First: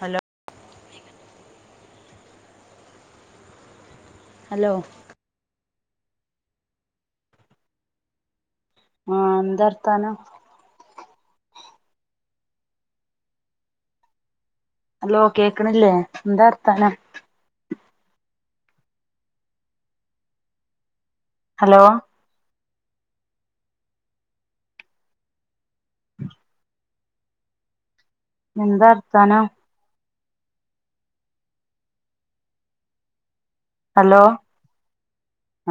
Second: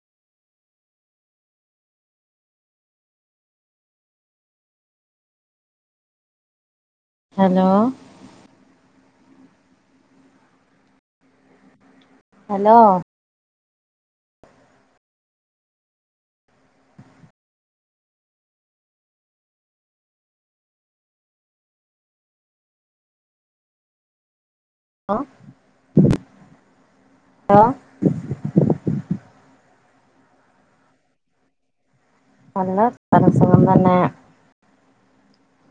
Hello hello hello ആഹ്‌ എന്താ വർത്താനം ഹലോ ഹലോ കേക്ക്ണില്ലേ എന്താ വർത്താനം ഹലോ ലോ [inaudible] ഹലോ എന്താ വർത്താനം നല്ല വർത്താനം സുഖം തന്നെ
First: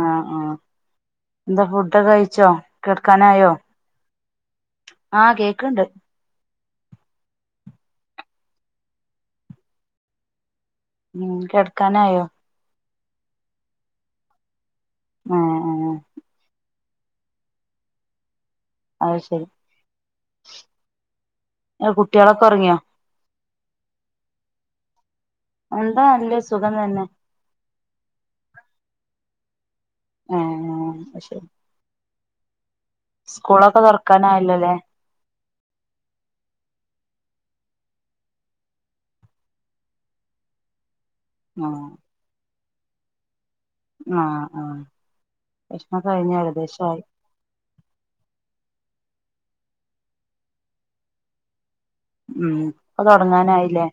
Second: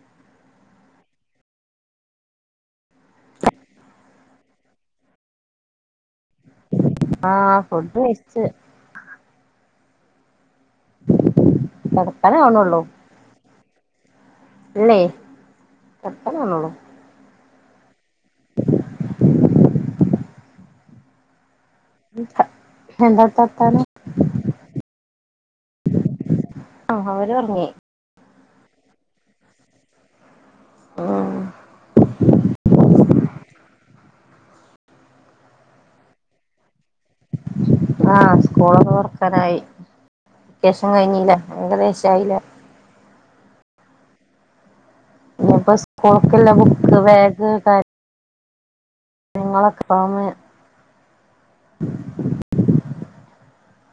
ആഹ്‌ ആഹ എന്താ ഫുഡൊക്കെ കഴിച്ചോ കെടക്കാനായോ ആഹ് കേക്ക്ണ്ട് ആഹ് ഫുഡ് കയിച്ച് ഉം കിടക്കാനായോ കെടക്കാനാവ്ണൊള്ളൂ ഇല്ലേ ആഹ് ആഹ് കെടക്കാനാവ്ണൊള്ളു അയ്ശെരി ങ്ങളെകുട്ടികളൊക്കെ ഒറങ്ങിയോ എന്താപ്പ വർത്താനം എന്താ നല്ലസുഖം തന്നെ. ഓല് ഒറങ്ങി. ഏ ഉം സ്കൂളൊക്കെ തൊറക്കാനായല്ലോല്ലേ ആ സ്കൂളൊക്കെ തൊറക്കാനായി വെക്കേഷൻ കഴിഞ്ഞിലേ ആഹ് ഏകദേശായില്ലേ ആ ആ ഇനിയിപ്പ സ്കൂൾക്കുള്ള ബുക്ക് ബാഗ് നിങ്ങളൊക്കെ ആമേ ഉം അപ്പൊ തൊടങ്ങാനായില്ലേ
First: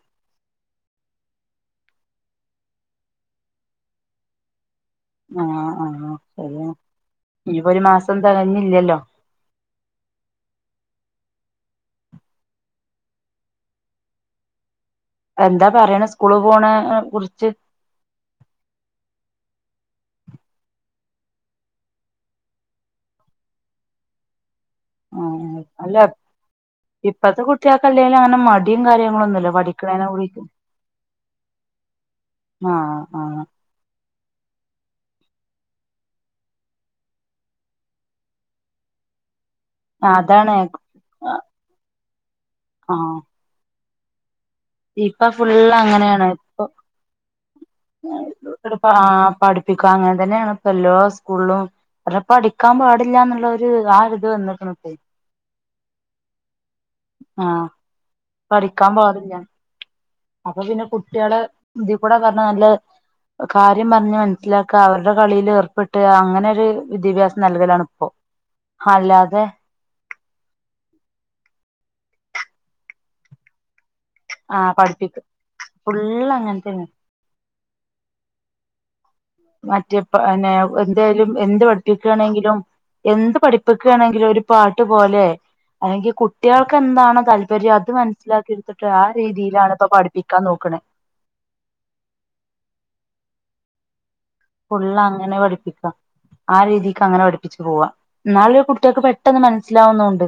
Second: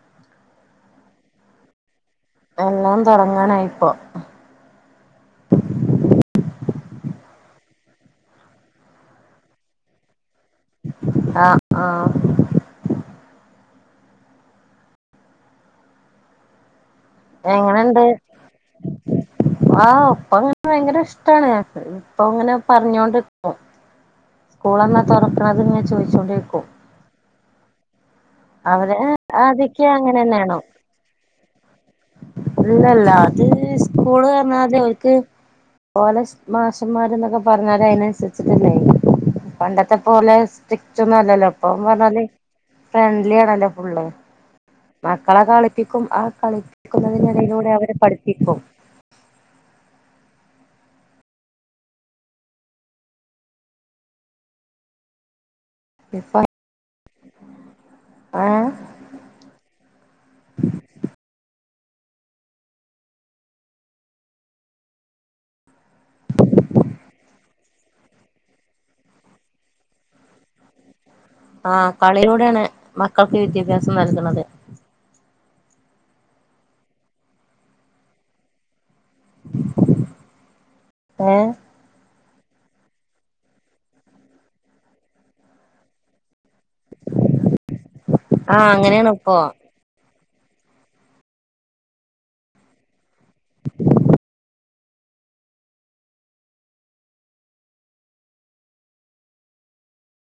എല്ലാം തൊടങ്ങാനായിപ്പൊ ആ ആ ശെരിയാ ഇനിപ്പോ ഒരു മാസം തെകഞ്ഞില്ലല്ലോ ആ ആ എന്താ പറേണേ സ്കൂളീപോണേ കുറിച്ച് എങ്ങനെണ്ട് ആ ഒപ്പങ്ങനെ ഭയങ്കര ഇഷ്ട്ടാണ് രാത്രി ഇപ്പൊ ഇങ്ങനെ പറഞ്ഞോണ്ടിരിക്കും സ്കൂൾ എന്നാ തൊറക്കണത് ഇങ്ങനെ അല്ല ചോയിച്ചോണ്ടിരിക്കും ഇപ്പത്തെ കുട്ടികൾക്ക് അല്ലേലും അങ്ങനെ മടിയും അവര് കാര്യങ്ങളൊന്നുമില്ല ആദ്യൊക്കെ പഠിക്കണേനെ അങ്ങനെ കുറിച്ച് തന്നെയാണോ ആഹ് ഇല്ലല്ല ആഹ് അത് സ്കൂൾ കാരണാത് ഓൽക്ക് ഓലെ മാഷന്മാരൊന്നൊക്കെ പറഞ്ഞാല് അതിനനുസരിച്ചിട്ടല്ലേ പണ്ടത്തെ പോലെ അതാണ് സ്ട്രിക്റ്റ് ഒന്നും അല്ലല്ലോ ഇപ്പൊന്ന് പറഞ്ഞാല് ആഹ് ഫ്രണ്ട്ലി ആണല്ലോ ഫുള്ള് ഇപ്പൊ മക്കളെ ഫുള്ള് കളിപ്പിക്കും ആ അങ്ങനെയാണ് ഇപ്പൊ കളിപ്പിക്കുന്നതിനിടയിലൂടെ അവര് പഠിപ്പിക്കും ആ പഠിപ്പിക്കും അങ്ങനെ തന്നെയാണ് ഇപ്പ എല്ലാ സ്കൂളിലും അവരിപ്പ അടിക്കാൻ പാടില്ലാ എന്നുള്ളൊരു ആ ഒരിത് വന്നിക്കണ് ഇപ്പേ ഇപ്പ ആ ഏ പ്പഅടിക്കാൻ പാടില്ല അപ്പപിന്നെ കുട്ടികള് ഇതിക്കുടെ കെടന്നു നല്ല കാര്യം പറഞ്ഞുമനസ്സിലാക്യാ അവരുടെ കളീല് ഏർപ്പെട്ട് അങ്ങനൊരു വിദ്യാഭ്യാസം നൽകലാണിപ്പോ അല്ലാതെ ആ കളിയിലൂടെയാണ് മക്കൾക്ക് വിദ്യാഭ്യാസം നൽകുന്നത് ആ പഠിപ്പിക്കും ഫുള്ള് അങ്ങനെത്തന്നെ മറ്റേപ്പ പിന്നെ എന്തേലും ഏ എന്ത് പഠി പ്പിക്കുവാണെങ്കിലും എന്തു പഠിപ്പിക്കുയാണെങ്കിലും ഒരു പാട്ടുപോലെ ആണെങ്കി കുട്ട് കുട്ടികൾക്ക് എന്താണോ താല്പര്യം അതുമനസ്സിലാക്കിയെടുത്തിട്ട് ആ അങ്ങനെയാണ് ഇപ്പോ രീതിയിലാണ് ഇപ്പൊ പഠിപ്പിക്കാൻ നോക്കണേ ഫുള്ള് അങ്ങനെ പഠിപ്പിക്കാം ആ രീതിക്ക് അങ്ങനെ പഠിപ്പിച്ചുപോവാം എന്നാല് കുട്ടികൾക്ക് പെട്ടെന്ന് മനസ്സിലാവുന്നൊണ്ട്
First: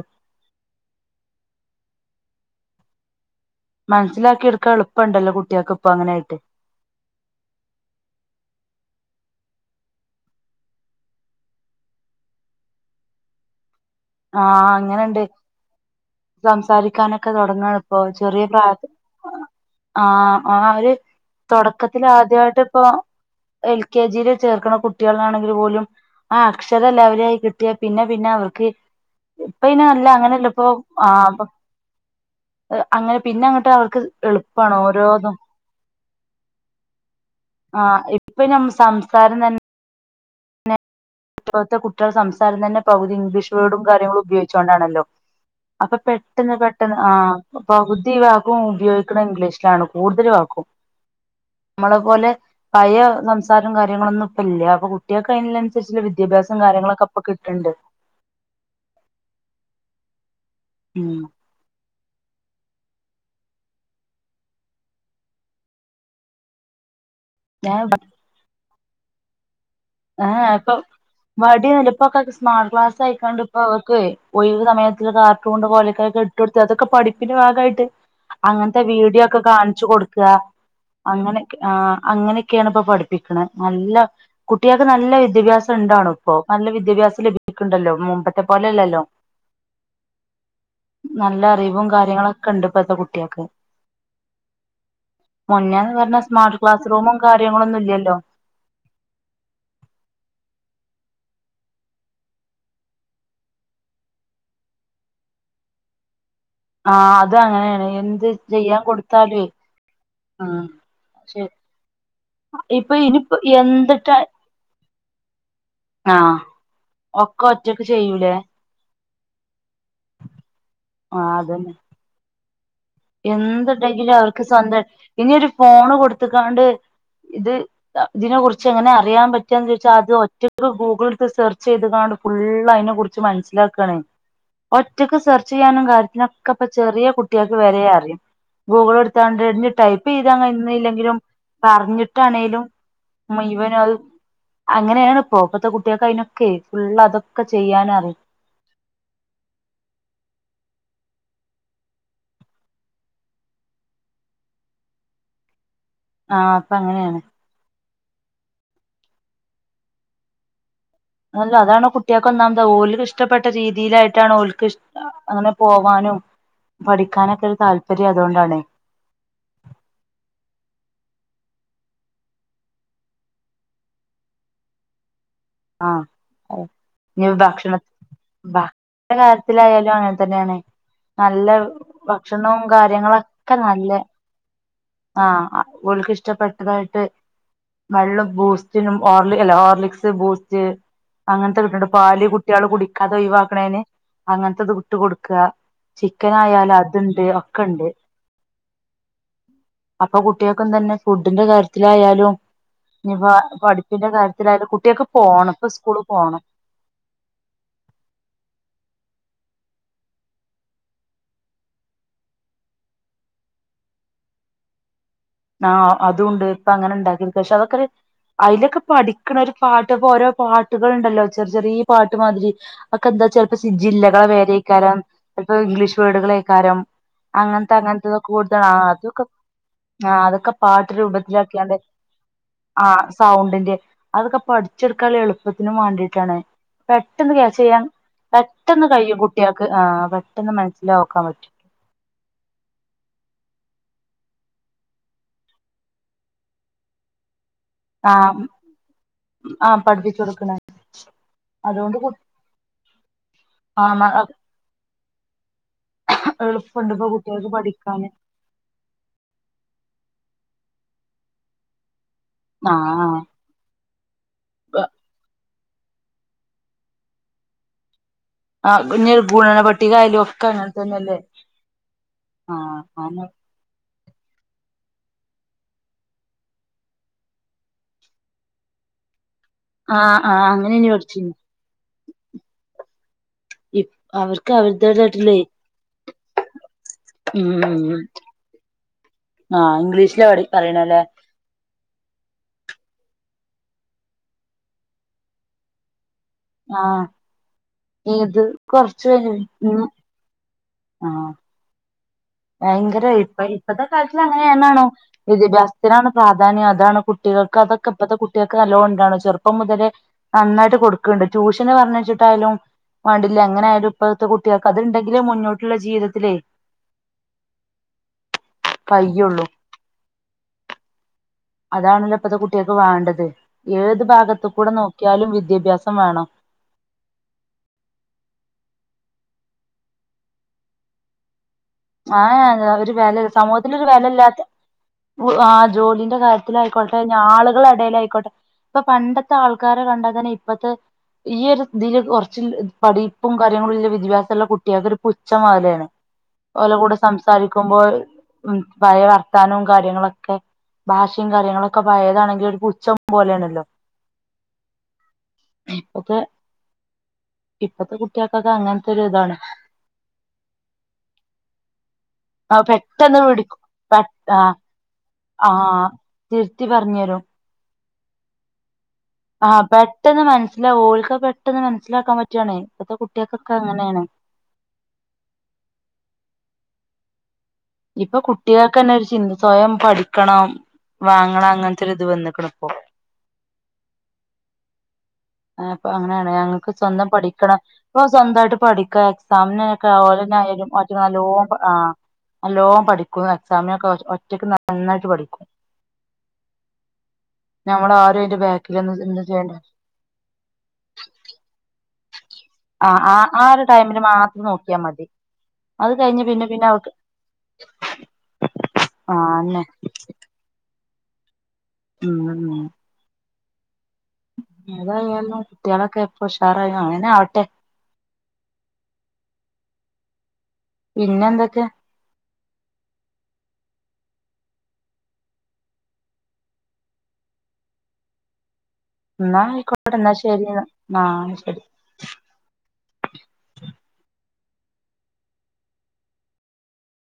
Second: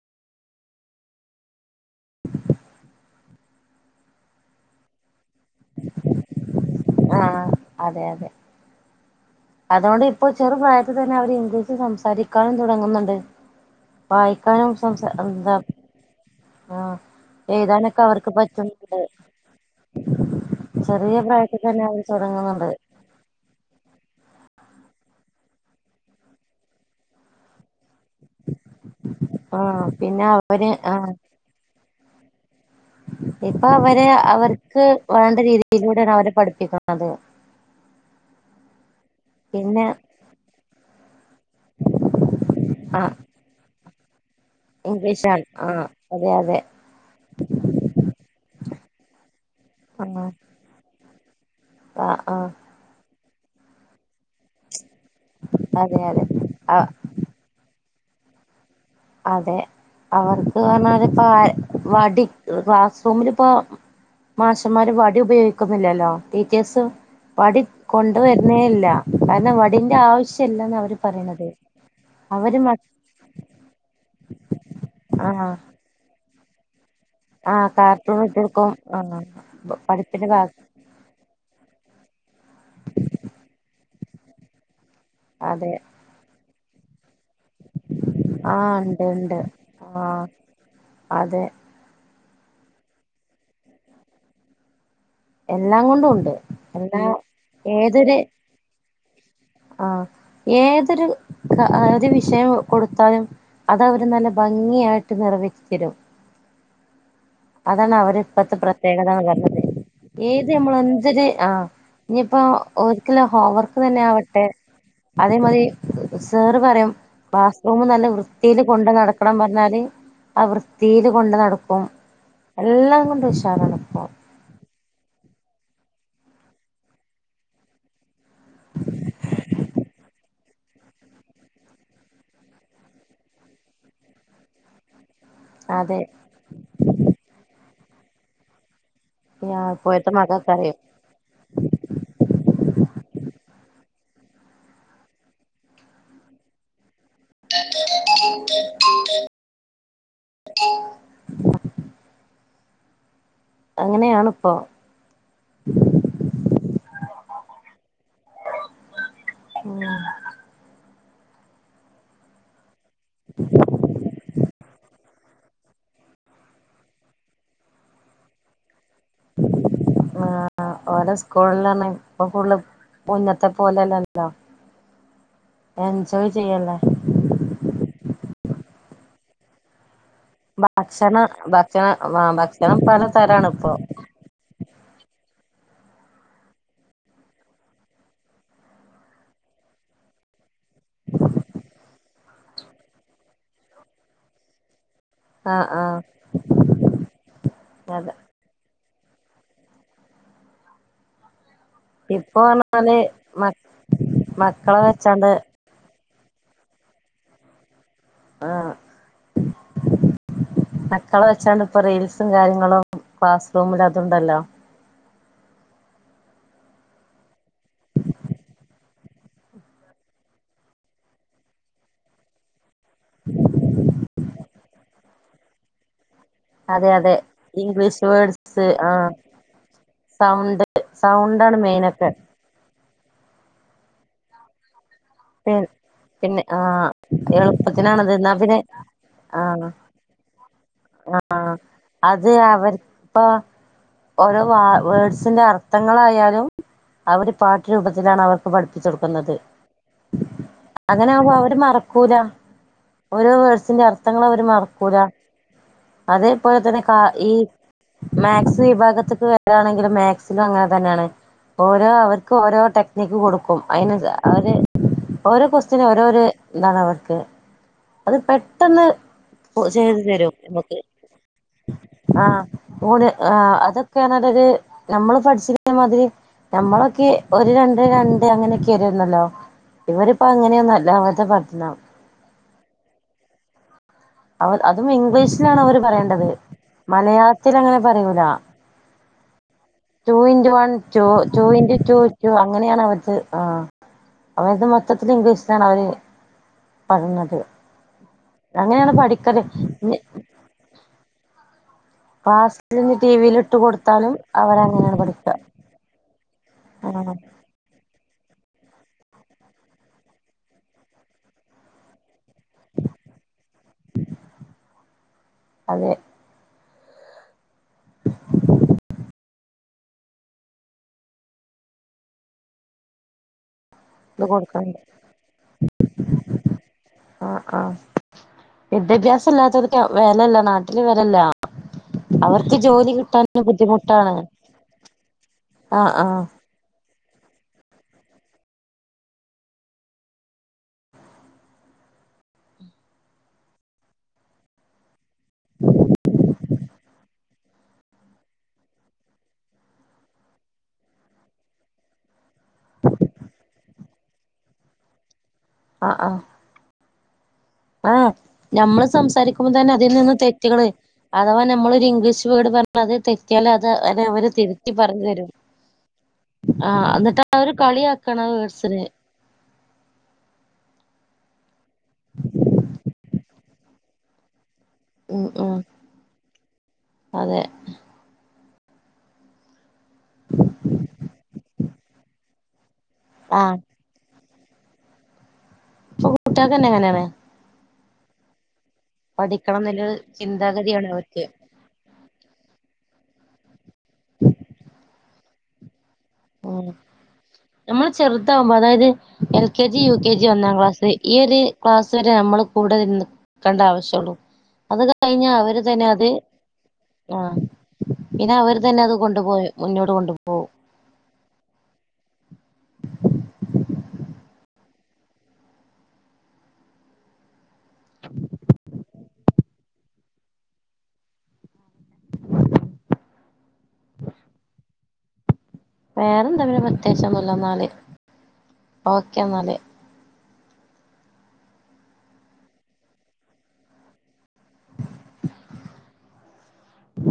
മനസ്സിലാക്കിയെടുക്കാൻ എളുപ്പോണ്ടല്ലോ കുട്ടികൾക്ക് ഇപ്പൊ അങ്ങനെയായിട്ട് ആ അതെ അതെ അതുകൊണ്ട് ഇപ്പോ ചെറുപ്രായത്തിതന്നെ അവര് ഇംഗ്ലീഷ് സംസാരിക്കാനും തുടങ്ങുന്നുണ്ട് ആ വായിക്കാനും സംസാ അങ്ങനൊണ്ട് എന്താ ആഹ് സംസാരിക്കാനൊക്കെ തൊടങ്ങാണിപ്പോ എഴുതാനൊക്കെ അവർക്ക് ചെറിയ പ്രായ പറ്റുന്നുണ്ട് ആ അവര് ചെറിയ പ്രായത്തിൽ തന്നെ അവര് തുടങ്ങുന്നുണ്ട് തൊടക്കത്തിലാദ്യായിട്ടിപ്പൊ എൽ കെ ജിയില് ചേർക്കണ കുട്ടികളാണെങ്കില് പോലും ആ അക്ഷരം ലെവലായി കിട്ടിയാ പിന്നെ പിന്നെ അവർക്ക് ഇപ്പയിനി ആഹ് അല്ല പിന്നെ അങ്ങനെയല്ല ഇപ്പൊ അവര് ആഹ് [unintelligible] അങ്ങനെ പിന്നെ ഇപ്പൊ അങ്ങോട്ട് അവർക്ക് അവരെ എളുപ്പമാണ് അവർക്ക് ഓരോന്നും വേണ്ടരീതിയിലൂടെയാണ് അവരെ പഠിപ്പിക്കണത് ആഹ് ഇപ്പ ഞമ്മ സംസാരം തന്നെ പിന്നെ ഇപ്പത്തെ കുട്ട്യളെ സംസാരംതന്നെ ആഹ് പകുതി ഇംഗ്ലീഷ് വേർഡും കാര്യങ്ങളും ഉപയോഗിച്ചുകൊണ്ടാണല്ലോ ഇംഗ്ലീഷാണ് ആഹ് അപ്പം അതെ പെട്ടെന്ന് അതെ പെട്ടെന്ന് ആ പകുതി വാക്കും ഉപയോഗിക്കണഇംഗ്ലീഷിലാണ് ആഹ് കൂടുതൽ വാക്കും നമ്മളെ ആഹ് പോലെ ആഹ് പഴയ സംസാരം കാര്യങ്ങളൊന്നും ഇപ്പ ഇല്ല്യാ ഇപ്പ കുട്ട്യേക്ക് അയ്ന്ല്ല അതെ അനുസരിച്ചുള്ള വിദ്യാഭ്യാസം അതെ കാര്യങ്ങളൊക്കെ ഇപ്പ കിട്ട്ണ്ട് അതെ അവർക്ക് ഉം പറഞ്ഞാലപ്പ വടി ക്ലാസ്റൂമിലിപ്പോ മാഷമാര് വടി ഉപയോഗിക്കുന്നില്ലല്ലോ ടീച്ചേഴ്സ് വടി ഞാൻ കൊണ്ട് വരുന്നേല്ല കാരണം വടിന്റെ ഏ ഇപ്പൊ ആവശ്യല്ലന്ന് അവര് പറയണത് അവര് മ സ്സായികാണ്ട്പ്പ അവർക്ക് ഒഴിവ്സമയത്ത് ആഹ് കാർട്ടൂണ്പ്പോലെ ഇട്ടൊട്ത്ത് അതൊക്കെ പഠിപ്പിന്റെ ആഹ് ഭാഗായിട്ട് കാർട്ടൂൺ ഇട്ട് കൊടുക്കും അങ്ങൻത്തെ ആഹ് വീഡിയോക്കെ കാണിച്ചു കൊടുക്ക പഠിപ്പിന്റെ ഭാഗ അങ്ങനെക്കെ ആ അങ്ങനെയൊക്കെയാണ് ഇപ്പൊ പഠിപ്പിക്കണ നല്ല കുട്ട്യേക്ക് നല്ല വിദ്യാഭ്യാസം അതെ ഇണ്ടാണ്പ്പോ നല്ല വിദ്യാഭ്യാസം ലഭിക്കുണ്ടല്ലോ മുമ്പത് ത്തെ ആഹ് പോലെല്ലല്ലോ ഉണ്ട് ഉണ്ട് ആഹ് നല്ല അതെ അറിവും കാര്യങ്ങളക്കെ ക്കെണ്ട് ഇപ്പത്തെ കുട്ട്യേക്ക് എല്ലാം മുന്നേന്ന് കൊണ്ടും പറഞ്ഞ ഉണ്ട് സ്മാർട്ട് ക്ലാസ് എല്ലാ റൂമും കാര്യങ്ങളൊന്നുല്ലല്ലോ ഏതൊരു ആഹ് ഏതൊരു ക അ ഒര് വിഷയംകൊടുത്താലും അത് അവര് നല്ല ഭംഗിയായിട്ട് നിറവേറ്റിതരും ആഹ് അതാണ് അതാണ് അവര് ഇപ്പത്തെ പ്രത്യേകത പറഞ്ഞത് ആ ഏത് നമ്മള് എന്തൊര് ശരി ആ ഇഞ്ഞിപ്പോ ഇപ്പൊ ഓരിക്കില്ല ഇനിപ്പോ ഹോംവർക്ക് തന്നെ എന്തിട്ടാ ആവട്ടെ അതേ മതി ആ സേറ് പറിം ഒക്കെ ബാസ്റൂം ഒറ്റക്ക് നല്ല ചെയ്യൂലേ വൃത്തിയില് കൊണ്ട് നടക്കണം പറഞ്ഞാല് ആ വൃത്തീല് കൊണ്ട്നടക്കും എല്ലാം കൊണ്ടും ഉഷാറാണ് ഇപ്പോ എന്ത്‌ണ്ടെങ്കിലും അവർക്ക് സ്വന്തം ഇനിയൊരു ഫോണ് കൊടുത്തക്കാണ്ട് ഇത് ഇതിനെ കുറിച്ച് എങ്ങനെ അറിയാ പറ്റാന്ന് ചോദിച്ചാൽ അത് ഒറ്റക്ക് ഗൂഗിൾ സെർച്ച് ചെയ്ത് കാണും ഫുള്ള് അയിനെ കുറിച്ച് മനസ്സിലാക്കണേ ഒറ്റക്ക് സേർ ചെയാനും അതെ കാര്യത്തിനൊക്കെ ഇപ്പ ചെറിയ കുട്ട്യേക്ക് വരെഅറിയും ഗൂഗിൾ എടു ത്താണ്ട് ഇഞ് ഇപ്പോഴത്തെ മക്കൾക്കറിയും ടൈപ്പ്യ്താകഴിഞ്ഞില്ലെങ്കിലും പറഞ്ഞിട്ടാണേലും മുഴുവനും അത് അങ്ങനെയാണ്പ്പോ ഇപ്പത്തെകുട്ട്യേക്ക് അയിനൊക്കെ ഫുള് അതൊക്കെചെയ്യാനറിം അങ്ങനെയാണിപ്പൊ ആഹ് ഇപ്പൊ അങ്ങനെയാണ് ഉം അല്ല അതണ് കുട്ട്യേക്കൊന്നാമത് ഓൽക്ക് ഇഷ്ടപ്പെട്ട രീതിയിലായിട്ടാണ് ഓല്ക്ക് അങ്ങനെ പോവാനും പഠിക്കാനൊക്കെ ഒരു താല്പര്യംഅതോണ്ടാണ് ആഹ് ഓരോ സ്കൂളിലാണെ ഇപ്പ ഫുള്ള് മുന്നത്തെ പോലെല്ലല്ലോ ആഹ് എൻജോയ് അ ചെയ്യല്ലേ ഇഞ്ഞി ഭക്ഷണ ഭ കാര്യത്തിലായാലും അങ്ങൻ തന്നേണ് ഭക്ഷണം നല്ല ഭക്ഷണം ആഹ് ഭക്ഷണവും ഭക്ഷണം പലതരാണ് കാര്യങ്ങളൊക്കെ ഇപ്പോ നല്ലേ ആഹ് ഓൽക്ക് ഇഷ്ടപ്പെട്ടതായിട്ട് വെള്ളും ബൂസ്റ്റിനും ഓർലി അല്ല ഓർലിക്സ് ബൂ സ്റ്റ് അങ്ങൻത്തെകിട്ടണ്ട് പാല് കുട്ട്യേള് കുടിക്കാതെ ഒഴിവാക്കണേന് അങ്ങനത്തെത് ഇട്ട് കൊടു ക്ക ആഹ് ആഹ് ചിക്കൻ ആയാലും അതുണ്ട് ഒക്കെണ്ട് അതെ അപ്പൊ കുട്ട്യേക്കും തന്നെ ഫുഡിന്റെ കാര്യ ത്തിലായാലും ഇപ്പൊ പറഞ്ഞാല് ഇനി മ പഠിപ്പിന്റെ കാര്യത്തിലായാലും മക്കളെ കുട്ട്യേക്ക് വെച്ചാണ്ട് പോണം ഇപ്പ സ്കൂളിപോണം ആഹ് മക്കളെ വെച്ചാണ്ട്പ്പൊ റീൽസും കാര്യങ്ങളും ക്ലാസ്റൂമില് അത്ണ്ടല്ലോ ആ അതൂണ്ട് ഇപ്പൊ അങ്ങനെ ഉണ്ടാക്കിരിക്ക പക്ഷെ അതൊക്കൊര് അതിലൊക്കെ പഠിക്കണ ഒരു പാട്ട് ഇപ്പോ ഓരോ പാട്ടുകൾുണ്ടല്ലോ ചെറിയ ചെറിയ പാട്ട് മാതിരി. ഒക്കെ എന്താ ചിലപ്പോ ജില്ലകളെ പേരായിക്കാരം. ചിലപ്പോ ഇംഗ്ലീഷ് വേഡുകളാ കാരം അതെ അതെ അങ്ങനത്തെ ഇംഗ്ലീഷ് അങ്ങനത്തെ വേർഡ്സ് കൂടുതലാണ് ആഹ് അതൊക്കെ ആ അതൊക്കെ സൗണ്ട് പാട്ട് സൗണ്ടാണ് രൂപത്തിലാക്കിയന്റെ മെയിനൊക്കെ ആ സൗണ്ടിന്റെ അതൊക്കെ പഠിച്ചെടുക്കാനുള്ള പി എളുപ്പത്തിനും വേണ്ടിയിട്ടാണ്. പിന്നെ ആഹ് പെട്ടെന്ന് കേച്ച് ചെയ്യാൻ എളുപ്പത്തിനാണത് എന്നാ പിന്നെ പെട്ടെന്ന് കഴിയും കുട്ടികൾക്ക് ആഹ് ആ പെട്ടെന്ന് മനസ്സിലാക്കാൻ പറ്റും. അത് അവർ ഇപ്പൊ ഓരോ വ വേഡ്സിന്റെ അർത്ഥങ്ങളായാലും. അവര് പാട്ടു രൂപത്തിലാണ് ആ അവർക്ക് പഠിപ്പിച്ചൊടുക്കുന്നത്. ആഹ് പഠിപ്പിച്ചു കൊടുക്കണേ അങ്ങനെ ആകുമ്പോ അവര് അതുകൊണ്ട് കു മറക്കൂല ഓരോ വേട്സിന്റെ അർത്ഥങ്ങള് ആഹ് അവര് മറക്കൂല. അതേപോലെ തന്നെ എളുപ്പുണ്ട് കാ ഇപ്പൊ ഈ കുട്ടികൾക്ക് പഠിക്കാന് മാക്സ് വിഭാഗത്ത്ക്ക്. ണെങ്കിൽ മോക് ഷിലും അങ്ങനെ തന്നെയാണ് ഓരോ അവർക്ക് ഓരോ ആഹ് ടെക്നിക്ക് കൊടുക്കും. അതിന് അവര് ഓരോ ഗുക്സ്റ്റന് ഓരോ ഇതാണ് അവർക്ക്. അത് പെ ആഹ് പെട്ടെന്ന് ഇഞ്ഞ് ഗുണന ചെയ്തു പട്ടികായാലും തരും. ഒക്കെ അങ്ങനെ നമക് തന്നെയല്ലേ ആഹ് ഒന് ആ അതൊക്കെ കേത് നമ്മള് പഠിച്ചി മാതിരി. നമ്മളൊക്കെ ഒരു രണ്ട് രണ്ട് അങ്ങനെയൊക്കെ വരുന്നല്ലോ. ആഹ് ഇവരിപ്പോ ആഹ് അങ്ങനെയൊന്നല്ല അങ്ങനെനി അവരെ പഠിച്ചിന് പഠനം ഇപ് അവ അവർക്ക് അതും അവരുടേതായിട്ടുള്ളേ ഇംഗ്ലീഷിലാണ് അവര് പറയണ്ടത്. മലയാളത്തി അങ്ങനെ ഉം പറയൂല. ആഹ് ടു ഇംഗ്ലീഷ്ല അവര് ഇൻറ്റു വൺ പറയണ അല്ലേ two two into two അങ്ങനെയാണ് അവടുത്. ആ അവരത് മൊത്തത്തിൽ ഇംഗ്ലവേഷാണ്. അവര് ആഹ പറഞ്ഞത് ഇ ഇത് അങ്ങനെയാണ് കൊറച്ച് പഠിക്കല് വരുംന്ന് പിന്നെ ആഹ ക്ലാസ്സിലിന്ന് ഭയങ്കര ടി ഇപ്പ വിൽ ഇട്ട് ഇപ്പഴത്തെ കൊടുത്താലും കാലത്തിൽ അങ്ങനൊണോ അവരങ്ങനെയാണ് പഠിക്കുക വിദ്യാഭ്യാസ അത്തിതിനാണ് പ്രാധാന്യം. അതാണ് ആഹ് കുട്ടികൾക്ക് അതൊെ ഇപ്പഴത്തെ കുട്ടികൾക്ക് നല്ലതോൊണ്ടാണ് ചെറപ്പം മുതലേ നന്നായിട്ട് കൊടുക്കണ്ട്. ട്യൂഷൻ പറഞ്ഞ വെച്ചിട്ടായാലും. വാണ്ടില്ല അങ്ങനെ ആാലും ഇപ്പഴത്തെ കുട്ടികൾക്ക് അത്ണ്ടെങ്കിൽ മുന്നോട്ടുള്ള അതെ ഇത് ജീവിതത്തിലേ. കയ്യള്ളൂ. അതാണല്ലോ ഇപ്പഴത്തെ കുട്ടികക്ക് വേണ്ടത് ഏത് ഭാഗത്ത് കൂടെ കൊടുക്കണ്ട് നോക്കിയാലും വിദ്യാഭ്യാസം വേണം. ആഹ് ആഹ വിദ്യാഭ്യാസം ഇല്ലാത്തതോര്ക്ക് വലല്ല നാട്ടില് വലല്ല. ആ ഒരു വില സമൂഹത്തി ഒരു വിലയില്ലാത്ത ആ ആഹ് ജോലിന്റെ ആഹ് കാര്യ ത്തിലായിക്കോട്ടെ ആളുകള ഇടൽ ആയിക്കോട്ടെ ഇപ്പൊ പണ്ടത്തെ ആൾക്കാരെ കണ്ടാൽ തന്നെ ഇപ്പത്തെ ഈ ഒരു ഇതിൽ കുറച്ച് പഠിപ്പും കാര്യങ്ങളും ഇല്ല വിദ്യഭാസമുള്ള കുട്ടികൾക്ക് ഒരു പുച്ഛപോലയാണ്. സംസാരിക്കുമ്പോൾ ഉ പഴയ വർത്താനവും. കാര്യങ്ങളൊക്കെ ഭാഷയും കാര്യങ്ങളൊക്കെ പയതാണെങ്കിൽ ഒരു ഉച്ചം പോലെയണല്ലോ. ആ ആഹ് ഇപ്പത്തെ ആഹ് കുട്ടികൾക്കൊക്കെ നമ്മള് അങ്ങനത്തെ ഒരു ഇതാണ് സംസാരിക്കുമ്പോ തന്നെ അതിൽ നിന്ന് തെറ്റുകള്. അഥവാ നമ്മൾൊരു ഇംഗ്ലീഷ്. വോട് ആ പറഞ്ഞ അത് പെട്ടെന്ന് തെറ്റിയാൽ പിടിക്കും അത് പെ അവെ അവര് ആ തിരുത്തി പറഞ്ഞു തരും. ആ തിരുത്തി ആ പറഞ്ഞു തരും എന്നിട്ട അവ ര് കളി അക്കണ് ആവോട്സിനൊ ആഹ പെട്ടെന്ന് മനസ്സിലാവും ഓക്ക് പെട്ടെന്ന് മനസ്സിലാക്കാൻ പറ്റാണ് ഇപ്പത്തെ കുട്ടികൾക്കൊക്കെ അങ്ങനെയാണ്. ഉ ഉ അതെ ഇപ്പൊ കുട്ടികൾക്ക് തന്നെ ഒരു ചിന്ത സ്വയം പഠിക്കണം വാങ്ങണം. അങ്ങനത്തെ ഒരു ഇത് വന്നിക്ക്ണ് ഇപ്പോ. ആഹ് അപ്പൊ ഇപ്പൊ അങ്ങനെയാണ് കുട്ടികൾക്കന്നെ ഞങ്ങക്ക് അങ്ങനെയാണ് സ്വന്തം പഠിക്കണം. അപ്പൊ സ്വന്തമായിട്ട് പഠ പഠിക്കണം എക്സാമിനൊക്കെ എന്നുള്ളൊരു ഓല് നെഅയലും. ചിന്താഗതിയാണ് റ്റ നല്ലോ അവർക്ക് ആഹ നല്ലോം പഠിക്കും എക്സാമിനൊക്കെ ഒറ്റക്ക് നന്നായിട്ട് പഠിക്കും. ആ നമ്മള് നമ്മളാരും അയിന്റെ ചെറുതാവുമ്പോ അതായത് ബാക്കിലൊന്നും ഒന്നും എൽ ചെയ്യണ്ട K G U K K G ഒന്നാം ക്ലാസ്സ് ഈ ഒരു ക്ലാസ്സ് വരെ നമ്മള് കൂടെ ഇര്ന്ന് ആഹ് ആഹ് ആ നിക്കെണ്ട ഒരു ആവശ്യം ടൈമില് ഒള്ളു മാത്രം നോക്കിയാ അത് മതി കഴിഞ്ഞാ അവര് തന്നെ അത് കഴിഞ്ഞ് പിന്നെ പിന്നെ അവക്ക് ആഹ് പിന്നെ അവര് തന്നെ അത് ആഹ് കൊണ്ട്പോയോ അന്നെ മുന്നോട്ട് കൊണ്ട് പോവും ഉം ഉം എതായാലും കുട്ടിയാളൊക്കെ ഇപ്പോ ഉഷാറായി അങ്ങനെ ആവട്ടെ പിന്നെ എന്തൊക്കെ? വെറെ എന്താ പിന്നെ പ്രത്യേകിച്ച് ഒന്നും ഇല്ല ഇന്നാൽ. ഇന്നാ ആയിക്കോട്ടെ ഇന്നാ ശരിന്നാ ആഹ് ശരി ഉ